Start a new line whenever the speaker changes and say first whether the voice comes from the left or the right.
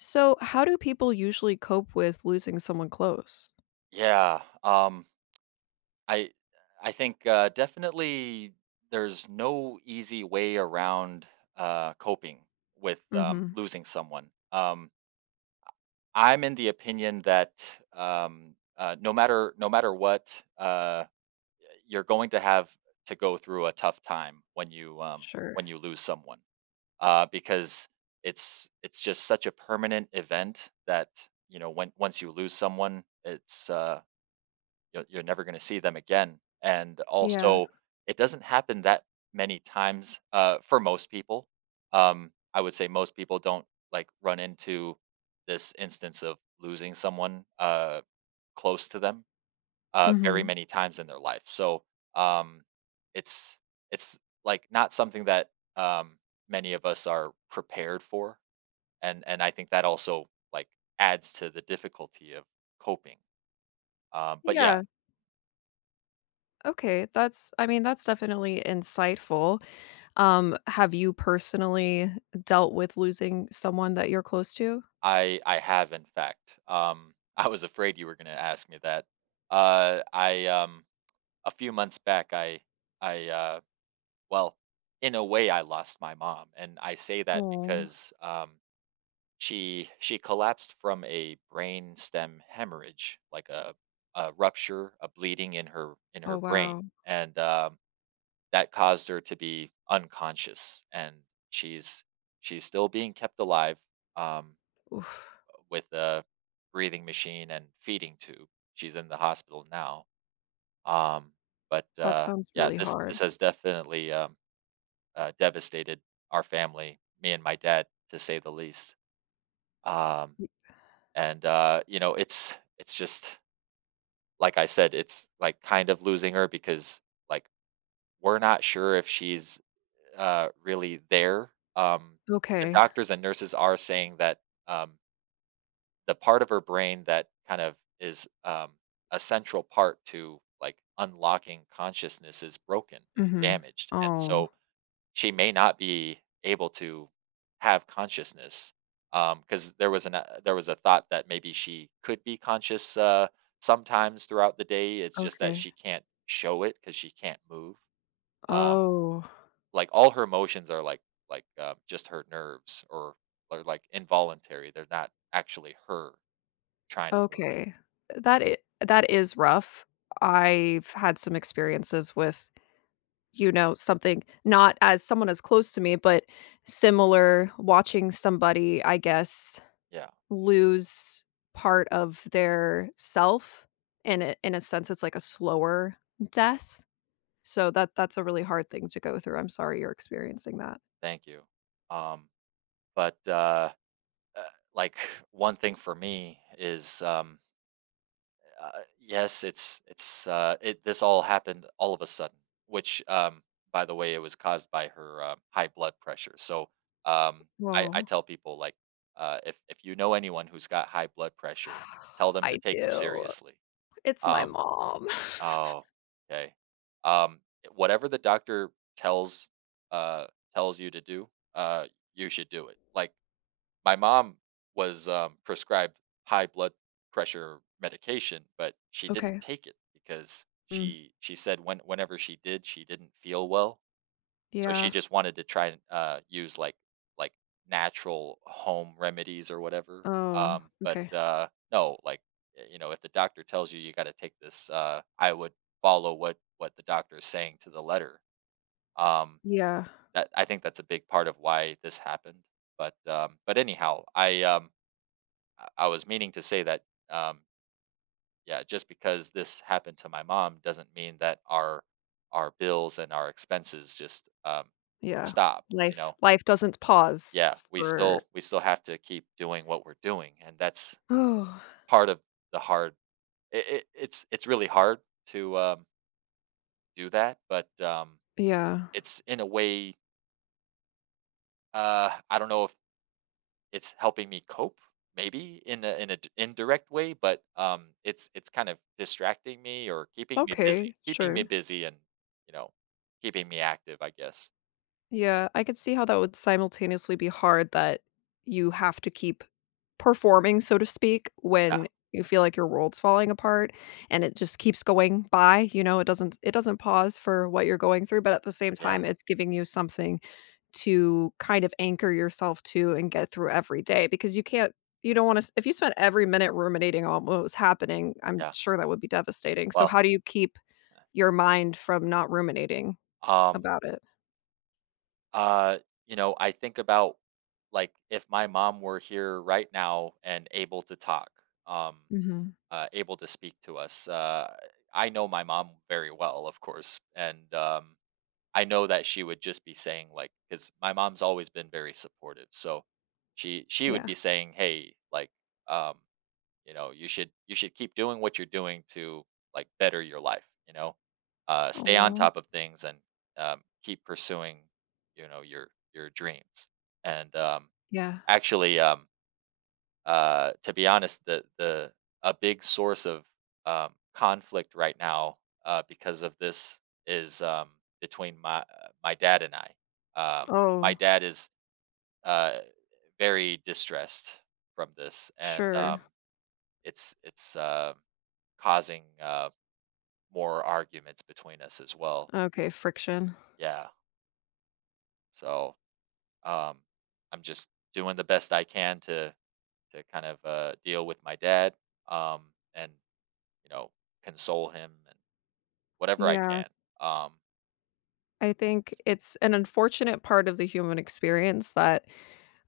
left: So, how do people usually cope with losing someone close?
right: Yeah, I I think, definitely there's no easy way around, coping with,
left: Mhm.
right: losing someone. I'm in the opinion that, no matter what, you're going to have to go through a tough time
left: Sure.
right: when you lose someone, because it's just such a permanent event that, you know, when once you lose someone, you're never gonna see them again, and
left: Yeah.
right: also, it doesn't happen that many times, for most people. I would say most people don't, like, run into this instance of losing someone, close to them, very
left: Mhm.
right: many times in their life, so, um, it's it's, like, not something that, um, many of us are prepared for, and I think that also, like, adds to the difficulty of coping, but yeah.
left: Yeah. Okay. That's I mean, that's definitely insightful. Have you personally dealt with losing someone that you're close to?
right: I have in fact. I was afraid you were going to ask me that. I A few months back, I uh, well, in a way, I lost my mom, and I say that
left: Oh.
right: because she collapsed from a brain stem hemorrhage, like a rupture, a bleeding in her
left: Oh,
right: brain,
left: wow.
right: and that caused her to be unconscious, and she's she's still being kept alive. Um,
left: Oof.
right: with a breathing machine and feeding tube. She's in the hospital now. Um, but
left: That sounds
right: yeah,
left: really
right: this
left: hard.
right: has definitely devastated our family, me and my dad, to say the least. Um,
left: Y
right: and you know, it's just like I said, it's like kind of losing her because like we're not sure if she's really there. Um, the
left: Okay.
right: doctors and nurses are saying that. Um, the part of her brain that kind of is a central part to like unlocking consciousness is broken. It's
left: Mhm.
right: damaged, and
left: Oh,
right: so she may not be able to have consciousness because there was an there was a thought that maybe she could be conscious sometimes throughout the day. It's just that
left: okay.
right: she can't show it because she can't move. Um,
left: Oh,
right: like all her emotions are like just her nerves or like involuntary. They're not actually her trying to move.
left: okay. That i that is rough. I've had some experiences with something not as someone as close to me, but similar, watching somebody, I guess,
right: Yeah,
left: lose part of their self in a sense, it's like a slower death. So that's a really hard thing to go through. I'm sorry you're experiencing that.
right: thank you. Um, but uh, like one thing for me is yes, it's it. This all happened all of a sudden, which by the way, it was caused by her high blood pressure. So um, I
left: Woah.
right: tell people like if you know anyone who's got high blood pressure, tell them to
left: I
right: take it
left: do.
right: seriously.
left: It's my
right: Um,
left: mom.
right: Oh, okay. Um, whatever the doctor tells uh tells you to do, uh, you should do it. Like my mom was prescribed high blood pressure medication, but she didn't
left: Okay.
right: take it because
left: Mm,
right: she said whenever she did, she didn't feel well. So she
left: yeah.
right: just wanted to try and, use, like natural home remedies or whatever,
left: Oh,
right: um, but,
left: okay.
right: uh, no, like, y you know, if the doctor tells you you gotta take this, I would follow what the doctor is saying to the letter, um,
left: Yeah,
right: that I think that's a big part of why this happened, but anyhow, I was meaning to say that, um, yeah, just because this happened to my mom doesn't mean that our bills and our expenses just,
left: yeah.
right: stop, you know?
left: Life doesn't pause
right: Yeah, we
left: for
right: still we still have to keep doing what we're doing, and that's
left: Oh.
right: part of the hard it's really hard to do that, but
left: Yeah.
right: it's in a way I don't know if it's helping me cope maybe in a in an indirect way, but it's kind of distracting me or keeping me busy.
left: Okay,
right: Keeping me
left: sure.
right: busy and, you know, keeping me active, I guess.
left: Yeah, I could see how that would simultaneously be hard that you have to keep performing, so to speak,
right: Yeah.
left: when you feel like your world's falling apart and it just keeps going by, you know, it doesn't pause for what you're going through, but at the same
right: Yeah.
left: time, it's giving you something to kind of anchor yourself to and get through every day because you can't you don't want to if you spent every minute ruminating on what was happening, I'm
right: Yeah.
left: sure that would be devastating. So
right: Well,
left: how do you keep your mind from not ruminating?
right: um
left: About it.
right: Uh, you know, I think about like if my mom were here right now and able to talk, um,
left: Mhm.
right: able to speak to us. I know my mom very well, of course, and I know that she would just be saying like, because my mom's always been very supportive, so she would
left: Yeah.
right: be saying, "Hey, like, um, you know, you should keep doing what you're doing to, like, better your life, you know? Stay on
left: Oh,
right: top of things and, keep pursuing, you know, your dreams. And,
left: yeah.
right: actually, to be honest, the a big source of, conflict right now, because of this is, between my dad and I. Um, my
left: Oh,
right: dad is, uh, very distressed from this, and,
left: sure.
right: it's causing more arguments between us as well.
left: Okay, friction.
right: Yeah. So um, I'm just doing the best I can to kind of deal with my dad um, and you know console him and whatever I
left: Yeah.
right: can. Um,
left: I think it's an unfortunate part of the human experience that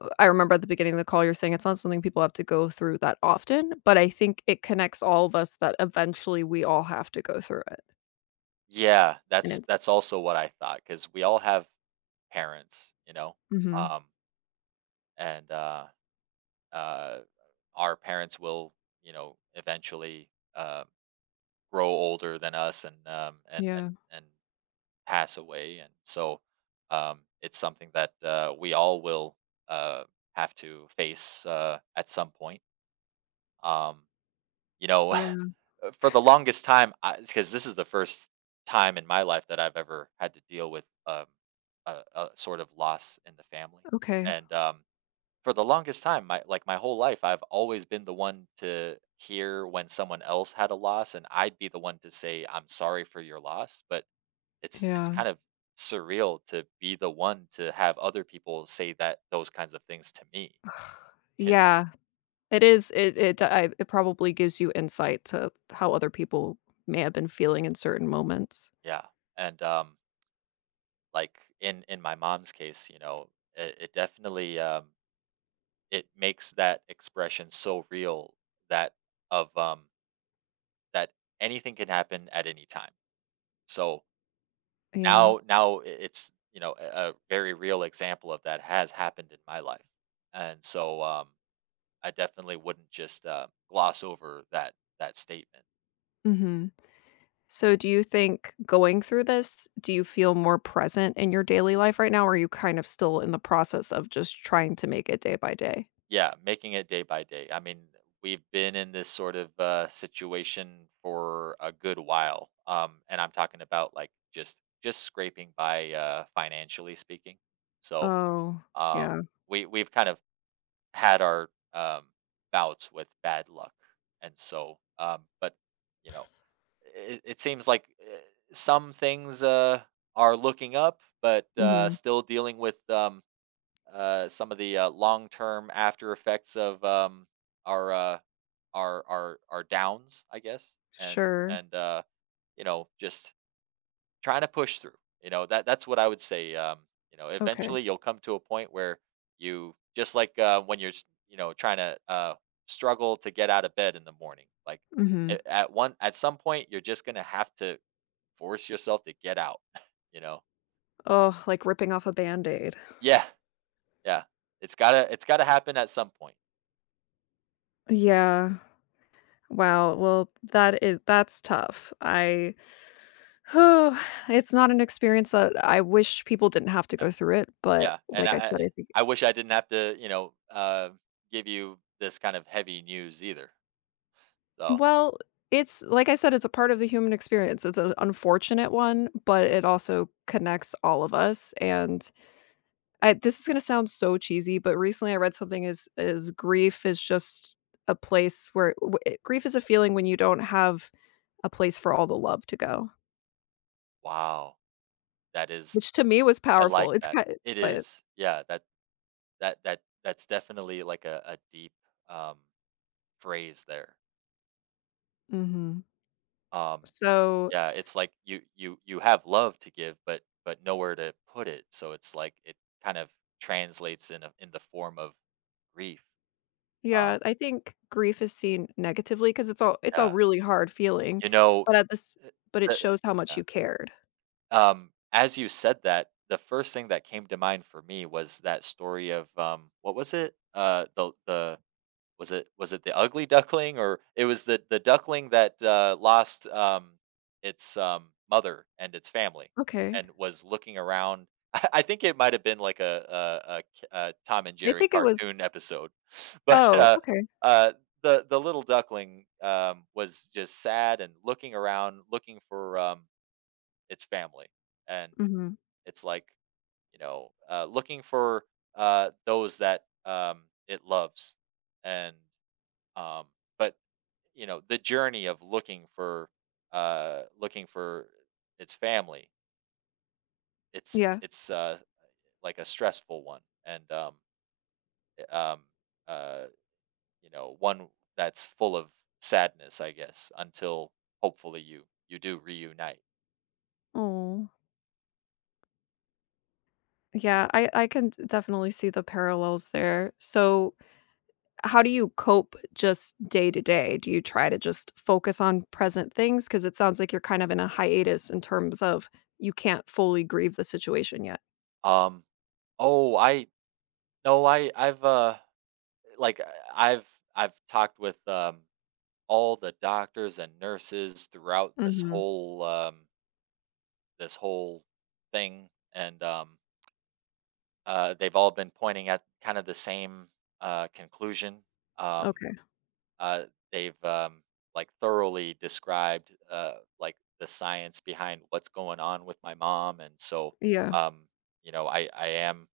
left: I remember at the beginning of the call, you're saying it's not something people have to go through that often, but I think it connects all of us that eventually we all have to go through it,
right: yeah,
left: and
right: that's
left: it's
right: that's also what I thought because we all have parents, you know,
left: Mhm.
right: um, and uh, our parents will you know eventually. Um, grow older than us and
left: Yeah.
right: and pass away, and so it's something that we all will uh, have to face at some point. Um, you know,
left: Yeah.
right: for the longest time, because this is the first time in my life that I've ever had to deal with a sort of loss in the family,
left: Okay.
right: and for the longest time, my whole life, I've always been the one to hear when someone else had a loss, and I'd be the one to say, "I'm sorry for your loss," but it's
left: Yeah.
right: kind of surreal to be the one to have other people say that those kinds of things to me. You know?
left: Yeah. It is it it I it probably gives you insight to how other people may have been feeling in certain moments.
right: Yeah, and, like, in my mom's case, you know, it definitely, it makes that expression so real that of, um that anything can happen at any time. So
left: Yeah.
right: You know, a very real example of that has happened in my life, and so, I definitely wouldn't just, gloss over that statement.
left: Mhm. So do you think going through this, do you feel more present in your daily life right now, or are you kind of still in the process of just trying to make it day by day?
right: Yeah, making it day by day. I mean, we've been in this sort of, situation for a good while, and I'm talking about, like, just scraping by, financially speaking. So,
left: Oh,
right: um,
left: yeah.
right: we've kind of had our, bouts with bad luck, and so, but, you know it, it seems like some things are looking up, but
left: Mhm.
right: still dealing with some of the long-term after effects of our uh, our downs, I guess, and
left: Sure.
right: and uh, you know just trying to push through. You know that's what I would say. You know,
left: Okay.
right: eventually you'll come to a point where you just like when you're you know trying to struggle to get out of bed in the morning, like
left: Mhm.
right: at some point you're just going to have to force yourself to get out, you know?
left: Oh, like ripping off a Band-Aid.
right: Yeah, yeah. It's gotta happen at some point.
left: Yeah. Wow, well, that's tough. I Oh, It's not an experience that I wish people didn't have to go through it,
right: Yeah,
left: but
right: yeah. And
left: like
right: I
left: I said,
right: I
left: I think
right: I wish I didn't have to, you know, give you this kind of heavy news either. So,
left: well, it's like I said, it's a part of the human experience. It's an unfortunate one, but it also connects all of us. And I, this is going to sound so cheesy, but recently I read something is grief is just a place where grief is a feeling when you don't have a place for all the love to go,
right: wow, that is
left: which to me was
right: I
left: powerful.
right: like
left: It's
right: that.
left: kind,
right: It
left: but
right: is. Yeah, that that's definitely like a deep um phrase there.
left: mhm.
right: Um
left: So
right: Yeah, it's like you have love to give, but nowhere to put it. So it's like it kind of translates in in the form of grief. Um,
left: yeah, I think grief is seen negatively because it's
right: yeah,
left: a really hard feeling,
right: you know,
left: but at this
right: uh,
left: but it
right: the,
left: shows how
right: yeah.
left: much you cared.
right: As you said that, the first thing that came to mind for me was that story of what was it? The Was it the ugly duckling or it was the duckling that, lost, its, mother and its family
left: Okay.
right: and was looking around. I think it might have been like a k a Tom and
left: I
right: Jerry
left: think it was
right: cartoon episode, but,
left: oh,
right: uh,
left: okay.
right: uh, the little duckling, was just sad and looking around, looking for, its family, and
left: Mhm.
right: it's like, you know, looking for, those that, it loves, and um, but you know, the journey of looking for its family, it's
left: Yeah.
right: it's uh like a stressful one and i- um uh you know, one that's full of sadness, I guess, until hopefully you do reunite.
left: Oh, yeah, I can d definitely see the parallels there. So, how do you cope just day to day? Do you try to just focus on present things? Because it sounds like you're kind of in a hiatus in terms of you can't fully grieve the situation yet.
right: Um oh, I no, I I've like I- I've talked with all the doctors and nurses throughout this
left: Mhm.
right: whole this whole thing, and they've all been pointing at kind of the same conclusion. Um,
left: Okay.
right: uh, they've like thoroughly described like the science behind what's going on with my mom, and so
left: Yeah.
right: um, you know I am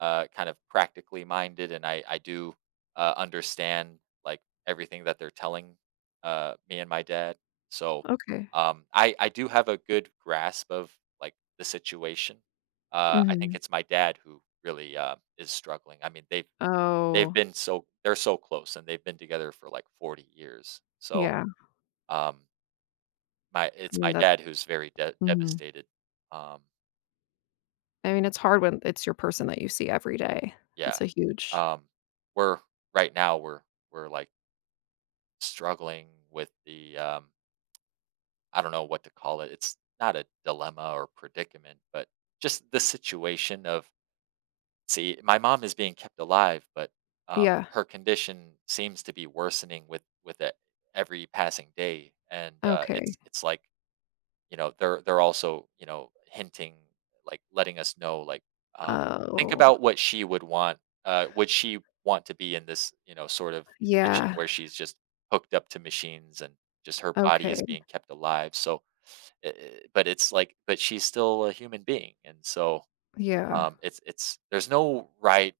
right: kind of practically minded, and I do understand like everything that they're telling me and my dad. So
left: Okay.
right: I do have a good grasp of like the situation. I think
left: Mhm.
right: it's my dad who really is struggling. I mean, they've
left: Oh.
right: been so they're so close, and they've been together for, like, 40 years. So,
left: Yeah,
right: um, my
left: I
right: it's
left: mean,
right: my
left: that
right: dad who's very de
left: mhm.
right: devastated. Um,
left: I mean, it's hard when it's your person that you see every day.
right: yeah.
left: That's a huge
right: Um, we're right now, we're like, struggling with the, I don't know what to call it. It's not a dilemma or predicament, but just the situation of see, my mom is being kept alive, but, um,
left: Yeah,
right: her condition seems to be worsening with it every passing day, and, it's
left: okay.
right: it's like you know, they're also, you know, hinting, like, letting us know, like, um, "Think
left: Oh,
right: about what she would want, would she want to be in this, you know, sort of condition
left: yeah,
right: where she's just hooked up to machines and just her body is
left: okay,
right: being kept alive?" So, I but it's like but she's still a human being, and so,
left: yeah,
right: it's there's no right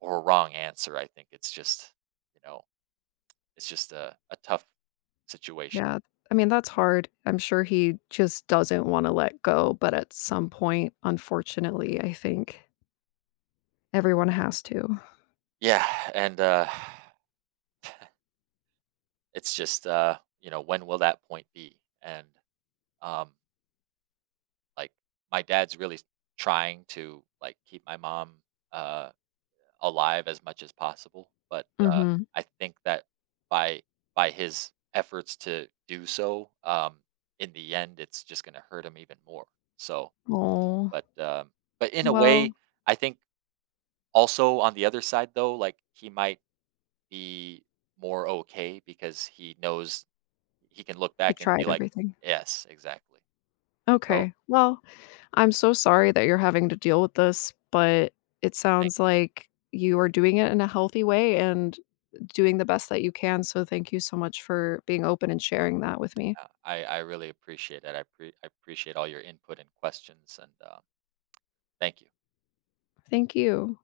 right: or wrong answer, I think it's just, you know, it's just a tough situation.
left: yeah. I mean, that's hard. I'm sure he just doesn't wanna let go, but at some point, unfortunately, I think everyone has to.
right: Yeah, and, it's just, you know, when will that point be? And, um, like, my dad's really trying to, like, keep my mom, uh, alive as much as possible, but,
left: Mhm.
right: I think that by by his efforts to do so, in the end, it's just gonna hurt him even more. So,
left: Aw,
right: but, um, but in a
left: well,
right: way, I think also on the other side though, like, he might be more okay because he knows He can look
left: he
right: back and
left: tried
right: be like,
left: everything.
right: "Yes, exactly." So,
left: Okay. Well, I'm so sorry that you're having to deal with this, but it
right: thank
left: sounds
right: you.
left: like you are doing it in a healthy way and doing the best that you can. So thank you so much for being open and sharing that with me.
right: Yeah, I really appreciate it. I appreciate all your input and questions, and, thank you.
left: Thank you.